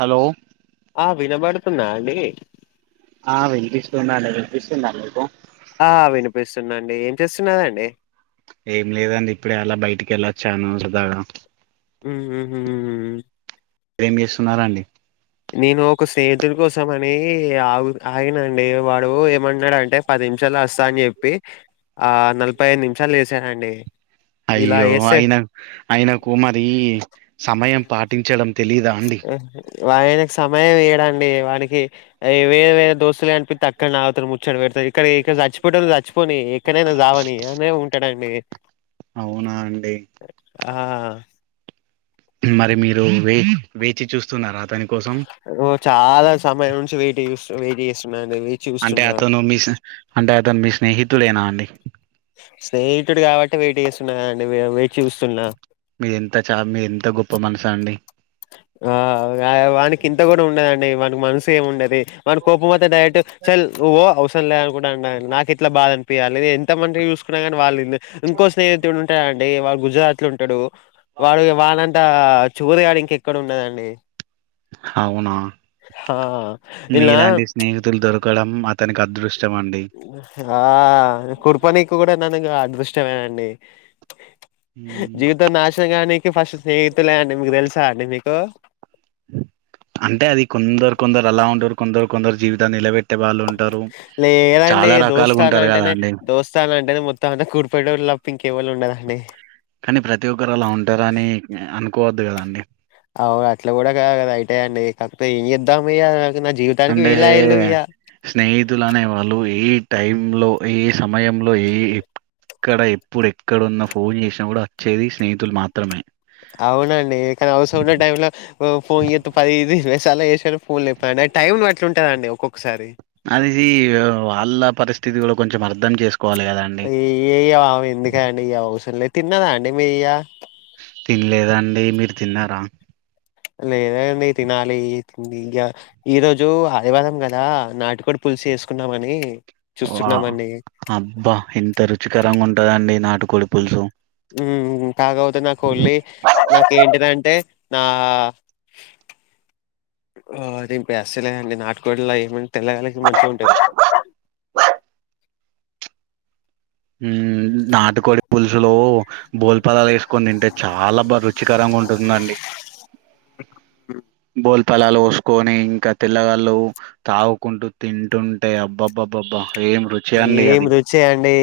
Hello ఆ వినబడుతుందా అండి ఆ వినిపింస్తుందండి వినిపిస్తుందా మీకు ఆ వినిపిస్తుంది అండి ఏం చేస్తున్నరండి ఎమ్ లేదండి ఇప్పుడే అలా బయటికి వెళ్ళొచ్చాను సరదాగా. ఉ హు మీరేం చేస్తున్నారాండి నేను ఒక స్నేహితుడి కోసం అని ఆగు ఆగినండి వాడు ఏమన్నాడంటే పది నిమిషాల్లో వస్తా అని చెప్పి ఆ నలభై ఐదు నిమిషాలు చేసానండి. అయ్యో ఆయన ఆయనకు మరి సమయం పాటించడం తెలీదా అండి ఆయనకు సమయం వేడండి వానికి వే వేర దోస్తులే అనిపితే అక్కన్నే ఆగుతారు ము చ్చడ పెడతా ఇక్కడ ఇక్కడ చచ్చిపోట్లు చచ్చిపోని ఎక్కడైనా చావని అనే ఉంటాడండి. ఉనా అండి ఆ మరి మీరు వే వేచి చూస్తున్నారా అతని కోసం ఓ చాలా సమయం నుంచి వెయిట్ చేస్ వెయిట్ చేస్తున్నాను అంటే అతను మీస్ అంటే అతను మీ స్నేహితుడేనా అండి స్నేహితుడు కాబట్టి వెయిట్ చేస్తున్నాండి బాబొయ్ చూస్తున్నా మీరు ఎంత చ మీరు ఎంత గొప్ప మనసు అండి ఆ వానికి ఇంత కూడా ఉండదండి వానకి మనసు ఏమి ఉండదే వానికి కోపం వత్తె డైరెక్ట్ చల్ నువ్వు పొ అవసరం లే అనుకుంట నాకు ఇట్లా బాధ అనిపియాలి ఎంత మంచిగా చూసుకున్నా గాని వాళ్ళు ఇంకో స్నేహితుడు ఉంటే అంటే వాడు గుజరాత్ లో ఉంటాడు వాడు వాడంతా చూరెగాడు ఇంకెక్కడ ఉండాడండి అవునా నిన్న మీలాంటి స్నేహితులు దొరకడం అతనికి అదృష్టం అండి ఉఫా కుడ్పొనీకి కూడా నాను అదృష్టమేనండి జీవితం నాశానం కావనికి ఫస్ట్ స్నేహితులే అండి మీకు తెలుసా అండి మీకు అంటే అది కొందరు కొందరు అలా ఉంటారు కొందరు కొందరు జీవితాన్ని నిలబెట్ లేదండి రకాలుగా దోస్తాల్ల ఉంటారు కదా అంటేనే అండి దోస్తాలంటేనే మొత్తం అంత కుడిపోయేటొల్లే తప్పితే ఇంకా ఎవళు ఉండాదండి కానీ ప్రతి ఒక్కరు అలా ఉంటారాని అనుకోవద్దు కదాండి అవును అట్లా కూడా కా కదా అయితే అండి కాకపోతే ఏం [unintelligible] వీళ్ళయిళ్ళు ఇగ స్నేహితులు అనేవాళ్ళు ఏ టైం లో ఏ సమయంలో ఏ ఇక్కడ ఎప్పుడు ఎక్కడు ఉన్నా ఫోన్ చేసనా కూడా వచ్చేది స్నేహితులు మాత్రమే అవునండి కానీ అవసరం అయిన టైం లో ఫోన్ చేత్తె ఓ పది ఇరవై సార్లు చేసిన ఫోన్లు ఎత్తారండి టైం అట్లాంటాదండి ఒక్కొక్కసారి అయ్యయ్యో వాళ్ళ పరిస్థితి కూడా కొంచెం అర్థం చేసుకో ఎయ యా ఎందుకండి ఇంగా అవసరం తిన్నవా అండి మీరు ఇగ తినలేదాండి మీరు తిన్నారా లేదండి తినాలి ఈరోజు ఆదివారం కదా నాటికోడు పులుసు చేసుకుందామని చూస్తున్నామండి అబ్బా ఇంత రుచికరంగా ఉంటదండి నాటుకోడి పులుసు మ్మ్ కాకపోతే నాకు కోళ్ళే నాకేంటిదంటే బ [unintelligible] నాటుకోళ్లో ఏమే ఉంటాదొ గాని మంచిగా ఉంటుంది బయ్ మ్మ్ నాటుకోడి పులుసులో బోల్పాలు వేసు కొని తింటే చాలా బా రుచికరంగా ఉంటుందండి బోల్పలాలు పోసుకొని ఇంకా తెల్లగళ్ళు తాగుకుంటూ తింటుంటే అబ్బబ్బబ్బబ్బా ఏం రుచి అండి ఏం అది రుచే అండి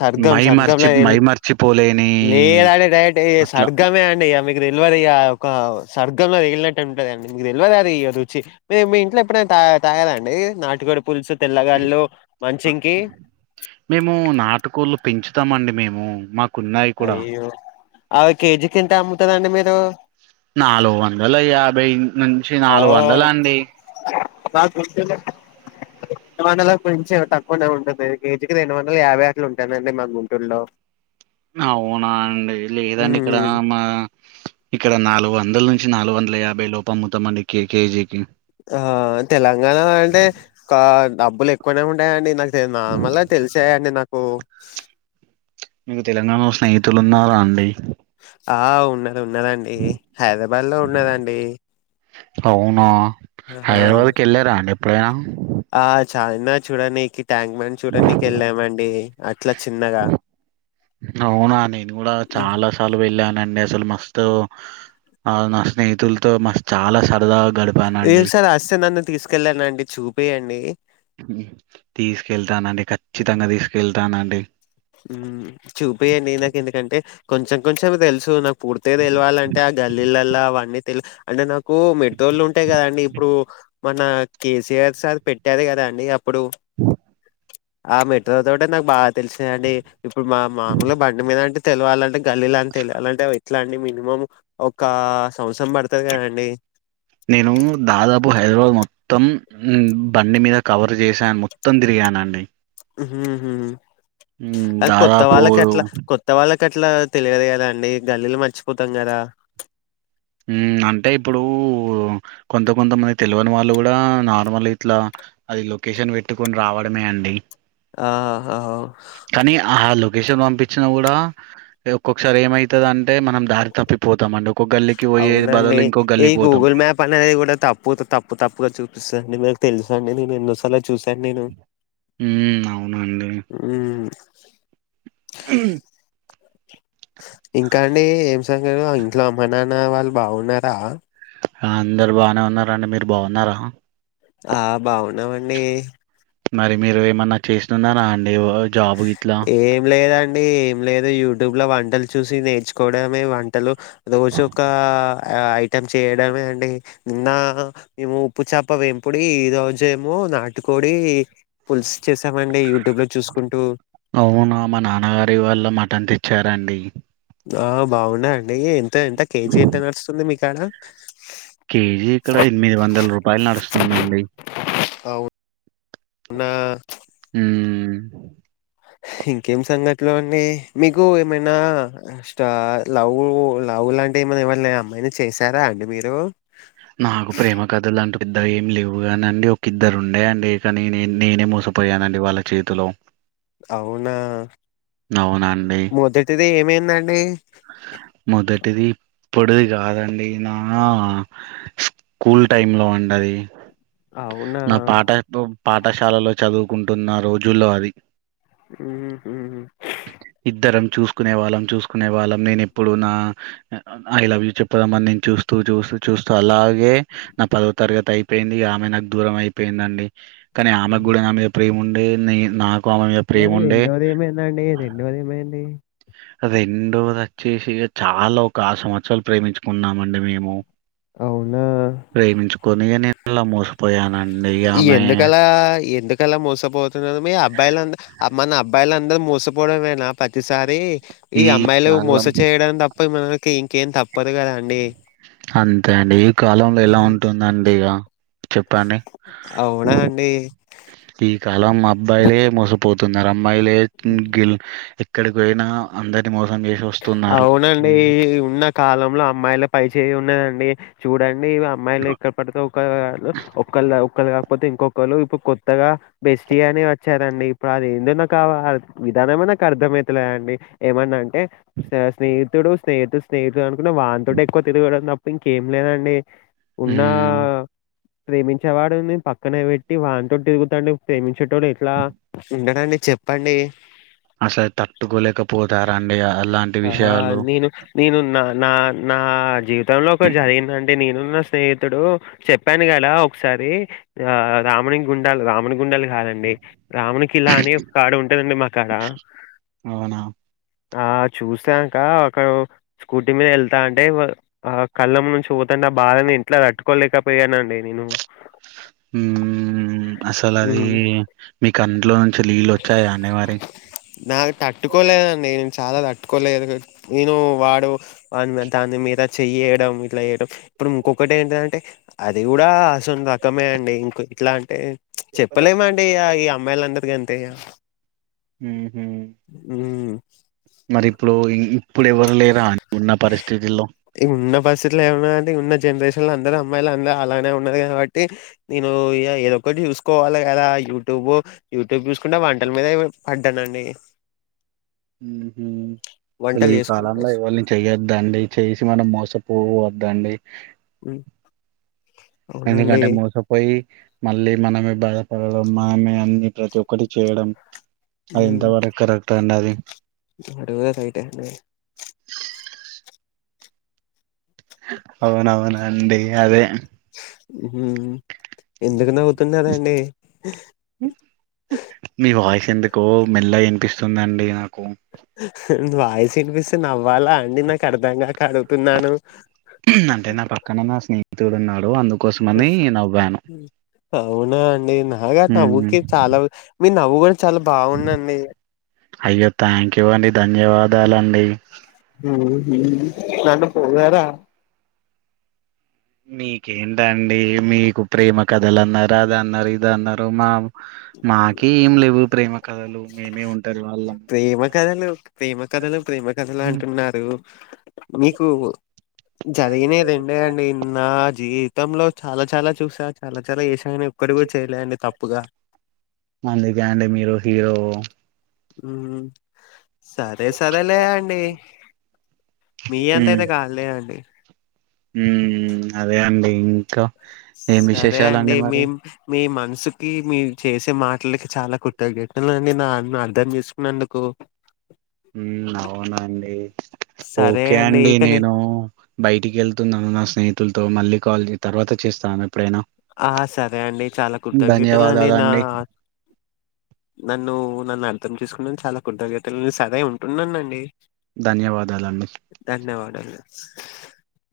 సర్గం మైమర్చి సర్గంలా లేదండి మైమర్చిపోలేని [unintelligible] డైరెక్ట్ ఈ సర్గమే అండి ఇక మీకు డెలివరీ ఇయ్యా ఒక స్వర్గంలో తిలినట్టు ఉంటదాండి మీకు తెలియద అది ఈ రుచి మీ మీ ఇంట్లో ఎప్పుడైనా త తాగరండి నాటుకొడి పులుసు తెల్లగాలు మంచింగ్ మేము నాటుకోళ్లు పెంచుతామండి మేము మాకున్నాయి కూడా ఓ కేజీకి ఎంత అమ్ముతరండి మీరు నాలుగు వందల యాభై నుంచి నాలుగు వందల అండి ఆ పాప ఉరుకుతుండే మూడు వందల కి కొంచెం తక్కువనే ఉంటుంది కేజీ చికెన్ రెండు వందలు యాభై అట్లా ఉంటాదండి మా గుంటూరులో అవునా అండి లేదండి ఇక్కడ ఉమ్ మా ఇక్కడ నాలుగు మూడు వందల నుంచి నాలుగు వందల యాభై లోపల ఉంటాదండి కే కేజీకి ఆ తెలంగాణ అంటే డబ్బులు ఎక్కువనే ఉంటాయండి మళ్ళా తెలిసాయండి నాకు మీకు తెలంగాణలో స్నేహితులు ఉన్నారా అండి ఆ ఉన్నది ఉన్నదండీ హైదరాబాద్ లో ఉన్నదండీ అవునా హైరాబాద్కి ఎళ్ళారా అండి ఎప్పుడైనా ఆ చాన్నార్ చూడనీకి ట్యాంక్ బండ్ చూడనికి ఎళ్ళామండి అట్లా చిన్నగా అవునా నేను గూడా చాలా సార్లు వెళ్ళానండి అసలు మస్ తు నా నా స్నేహితుల్తో మస్ చాలా సరదా ఈసారి అస్సె నన్ను తీసుకెళ్ళనండి చూపీయండి తీసుకెళ్తానండి ఖచ్చితంగ తీసుకెళ్తానండి ఊ చూపియండి నాకు ఎందుకంటే కొంచెం కొంచెమే తెలుసు నా పూర్తిగ దెల్వాలంటే ఆ గల్లీలల్ల అవన్నీ తెల్, అంటే నాకు మెట్తోళ్లు ఉంటాయి గదండి. ఇప్పుడూ మన కేసీఆర్ సార్ పెట్టారు గదా అండి అప్పుడు ఆ మెట్రోతోటే నాకు బాగ తెల్స్ అండి ఇప్పుడు మా మామూల్గ బండి మీద అంటే తెలువాలంటే, గల్లీల అన్ తెలియాలంటే, ఎట్లా అండి మినిమం. ఒకా సంవ్సం బడుతది గదండి నేను [unintelligible] మొత్తం బండి మీద కవర్ చేసాన్ మొత్తం దిరిగానండి. ఉహుహూ అ కొత్త వాళ్ళక్ దాదాపు అట్ల కొత్త వాళ్ళక్ కట్లా తెలియదు గదా అండి గల్లీలు మర్చిపోతం గదా ఊమ్ అంటే ఇప్పుడూ కొంత కొంతమంది తెలువని వాళ్ళు గూడా నార్మల్ ఇట్లా. అది లొకేషన్ వెట్టుకొని రావడమే అండి ఆ హౌ గేషన్ వంపిచ్చిన గూడా ఒక్కొక్కసార్ ఏమైతదంటే మనం దారి తప్పిపోతామండి ఒ అవునండి, ఈ గూగుల్ మ్యాప్ అనేది గూడా తప్పు తతప్పు తప్పుగా చూపిస్సదండి మి తెలుసండి నేను ఎన్నోసాల చూసాన్ నేను హ్మ్. అవునండి. ఇంకా అండి ఏం సగదు ఇంట్లో అమ్మ నాన్న వాళ్ బాగున్నారా హా అందరు బానే ఉన్నారండి మీరు బాగున్నారా ఆ బాగున్నావండీ మరి మీరు ఏమన్నా చేస్నున్నారా అండి ఓ జాబ్ గిట్లా? ఏం లేదండి ఏం లేదు యూట్యూబ్ లో వంటల్ చూసి నేర్చుకోవడమే వంటలు రోజు ఒకా ఐటెమ్ చేయడమే అండి, నిన్నా మేము ఉప్పు చేప వంపుడి ఈ రోజేమో. నాటుకోడి పుల్స్ చేసామండి యూట్యూబ్ లో చూసుకుంటూ అవునా మా నాన్నగారు ఇవాళ మటన్ తెచ్చారండి ఆ బాగున్నాయా అండి ఎంత ఎంత కేజీ ఎంత నడుస్తుంది మీ కాడ కేజీ ఇక్కడ ఎనిమిది వందల రూపాయలు నడుస్తుందండి అవు నా ఉ ఇంకేం సంగట్లు అండి మీకు ఏమైనా స్టా లవ్వూ ల లవ్వు లాంటి ఏమన్ ఎవళ్ళె అమ్మాయిని చేసారా అండి మీరు నాకు ప్రేమ కథ లంటు పెద్ద ఏమి లేవు గానండి ఒక ఇద్దరు ఉండే అండి. చ నేనే నేనే మోసపోయానండి వాళ్ళ చేతిలో అవునా అవునా మొదటిది ఏమైందండి అ మొదటిది ఇప్పుడుది గాదండి నా స్కూల్ టైమ్ లో అండి అదీ అవునా పాఠశాలలో చదువుకుంటున్న రోజుల్లో అది ఊ హు చూస్కునే వాళ్ళం చూస్కునే వాళ్ళం నేను ఎప్పుడు నా ఐ లవ్ యూ చెప్పదామని నేను చూస్తూ చూస్తూ చూస్తూ అలాగే నా పదవ తరగతి అయిపోయింది ఆమె నాకు దూరం అయిపోయిందండి కానీ ఆమెకు గూడా నా మీద ప్రేమ ఉండేనే నాకు ఆమె మీద ప్రేమ మరి ఉండే రెండోది ఏమైందండి రెండోది ఏమైంది రెండోది వచ్చేసి ఇగా చాలా ఒక ఆరు సంవత్సరాలు ప్రేమించుకున్నామండి మేము అవునా ప్రేమించుకొని నేనలా మోసపోయాన ఎందుకలా ఎందుకలా మోసపోతున్నా మీ అబ్బాయిలంతా మన అబ్బాయిల అందరు మోసపోవడమేనా ప్రతిసారి ఈ అమ్మాయిలు మోస చేయడం తప్ప మనకి ఇంకేం తప్ప అంతే అండి ఈ కాలంలో ఎలా ఉంటుందండి ఇగ చెప్పండి అవునా అండి ఈ కాలం అబ్బాయిలే మోసపోతున్నారు అమ్మాయిలే గ ఎక్కడికి పోయినా అందరి మోస అవునండి ఉన్న కాలంలో అమ్మాయిల పై చేయి ఉన్నదండి చూడండి అమ్మాయిలు ఎక్కడ పడితే ఒకళ్ళు ఒకళ్ళ ఒకళ్ళు కాకపోతే ఇంకొకళ్ళు ఇప్పుడు కొత్తగా బెస్టీ అని వచ్చాదండి ఇప్పుడు అది ఏంటో నాకు అ దానేమో నాకు అర్ధమయితలేదండి ఏమన్నా అంటే స్ స్నేహితుడు స్నేహితుడు స్నేహితుడు అనుకుంట వాంతోటే ఎక్కువ తిరగడం తప్ప ఇంకేం లేదండి ఉన్న హ్మ్. ప్రేమించేవాడిని పక్కన పెట్టి వానితో తిరుగుతుంటే ప్రేమించ చెటోళ్ళు ఎట్లా ఉండదండి చెప్పండి అసలు తట్టుకోలేకపోతారండి అలాంటి ఆ విషయాలు నేను నేను నా నా నా జీవితంలో ఒక జరిగిందంటే నేనున్న స్నేహితుడు చెప్పాను కదా ఒకసారి ఆ రాముని గుండలు రాముని గుండలు కాదండి రాముని కిల్లా అని ఒక కాడ ఉంటదండి మా కాడ అవునా? ఆ చూసాక అక్కడ స్కూటీ మీద వెళ్తాంటే ఆ కళ్ళముందు నుంచి పోతున బాధని ఇంట్లా తట్టుకోలేకపోయానండి నేను ఉమ్ అసలు అది హ్మ్. మీకు కంట్లో నుంచి లీళ్ళూ వచ్చాయా అండి మరి నాకు తట్టుకోలేదండి నేను చాలా తట్టుకోలేదు నేను వాడు వాని దాని మీద చెయేయ్యడం ఇట్లా చేయడం ఇప్పుడు ఇంకొకటి ఏంటిదంటే అది గూడా అసలు రకమే అండి ఇం ఇట్లా అంటే చెప్పలేమండి ఈ అమ్మాయిలందరు గంతేయిగ ఉమ్ హూ మరి ఇప్పుడు ఇప్పుడు ఎవరు లేరా అండి ఉన్న పరిస్థితుల్లో ఇగ ఉన్న పరిస్థితులో ఏమున్నదండి ఉన్న జనరేషన్ లో అందరు అమ్మాయిలు అందరు అలానే ఉన్నారు కాబట్టి నేను ఇగ ఏదొక్కటి చూసుకోవాలిగ కదా యూట్యూబో యూట్యూబ్ చూసుకుంటా వంటల మీద పడ్డానండి ఉమ్ హూ వంటలు ఈ చేసుకుంటే కాలంలో యెవళ్ని చేయొద్దండి చేసి మనం మోసపోవద్దండి ఉమ్ అవునండి ఎందుకంటే మోసపోయి మళ్ళీ మనమే బాధపడడం మనమే అన్ని ప్రతి ఒక్కటి చేయడం అది ఉమ్ ఎంతవరకు కరెక్ట్ అండి అది అది గూడా రైటే అండి అవునవునండి అదే ఉమ్ ఎందుకు నవ్వుతున్నారండి మీ వాయిస్ ఎందుకో మెల్లగ వినిపిస్తుందండి నాకు వాయిస్ వినిపిస్తే నవ్వాలా అండి నాకు అర్ధంగాక అడుగుతున్నాను అంటే నా పక్కన నా స్నేహితుడు ఉన్నాడు అందుకోసమని నవ్వాను అవునా అండి నాగ ఉమ్. నవ్వుకి చాలా మీ నవ్వు కూడా చాలా బాగుందండి అయ్యో థ్యాంక్ యూ అండి ధన్యవాదాలండి [unintelligible] నన్ను పోగిడారా. మీకేంటండి మీకు ప్రేమ కథలు అన్నారు, అద అన్నారు, ఇది అన్నారు మా మాకి ఏం లేవు ప్రేమ కథలు మేమే ఓంటరి వాళ్ళం. ప్రేమ కథలు ప్రేమ కథలు, ప్రేమ కథలు అంటున్నారు మీకు జరిగినయి రెండే అండి నా జీ వితంలో చాలా చాలా చూసా, చాలా చాలా చేసా గాని ఎక్కటి కూడా చేయలేదండి తప్పుగా. అందుకే అండి మీరు హీరో. సరే సరేలే అండి. మీ అంత అయితే కాదులే అండి అదే అండి ఇంకా. ఏం సరే అండి విశేషాలండి మరి మీం మీ మన సుకి మీ చేసే మాటలకి చాలా కృతజ్ఞతలు అండి నా నన్ను అర్థం చేసుకున్నందుకు. ఉ అవునాండి. సరే ఓకే అండి ఇకని నేను బయటికి ఎళ్తున్నాను నా స్నేహితులతో మళ్ళీ కాల్ తర్వాత చేస్తాను. ఎప్పుడైనా ఆ సరే అండి చాలా కృతజ్ఞతలండి నా ధన్యవాదాలండి నన్ను నన్ను అర్థం చేసుకున్నందుకు చాలా కృతజ్ఞతలు సరే ఉంటున్నానండి. ధన్యవాదాలండి. [inaudible] స్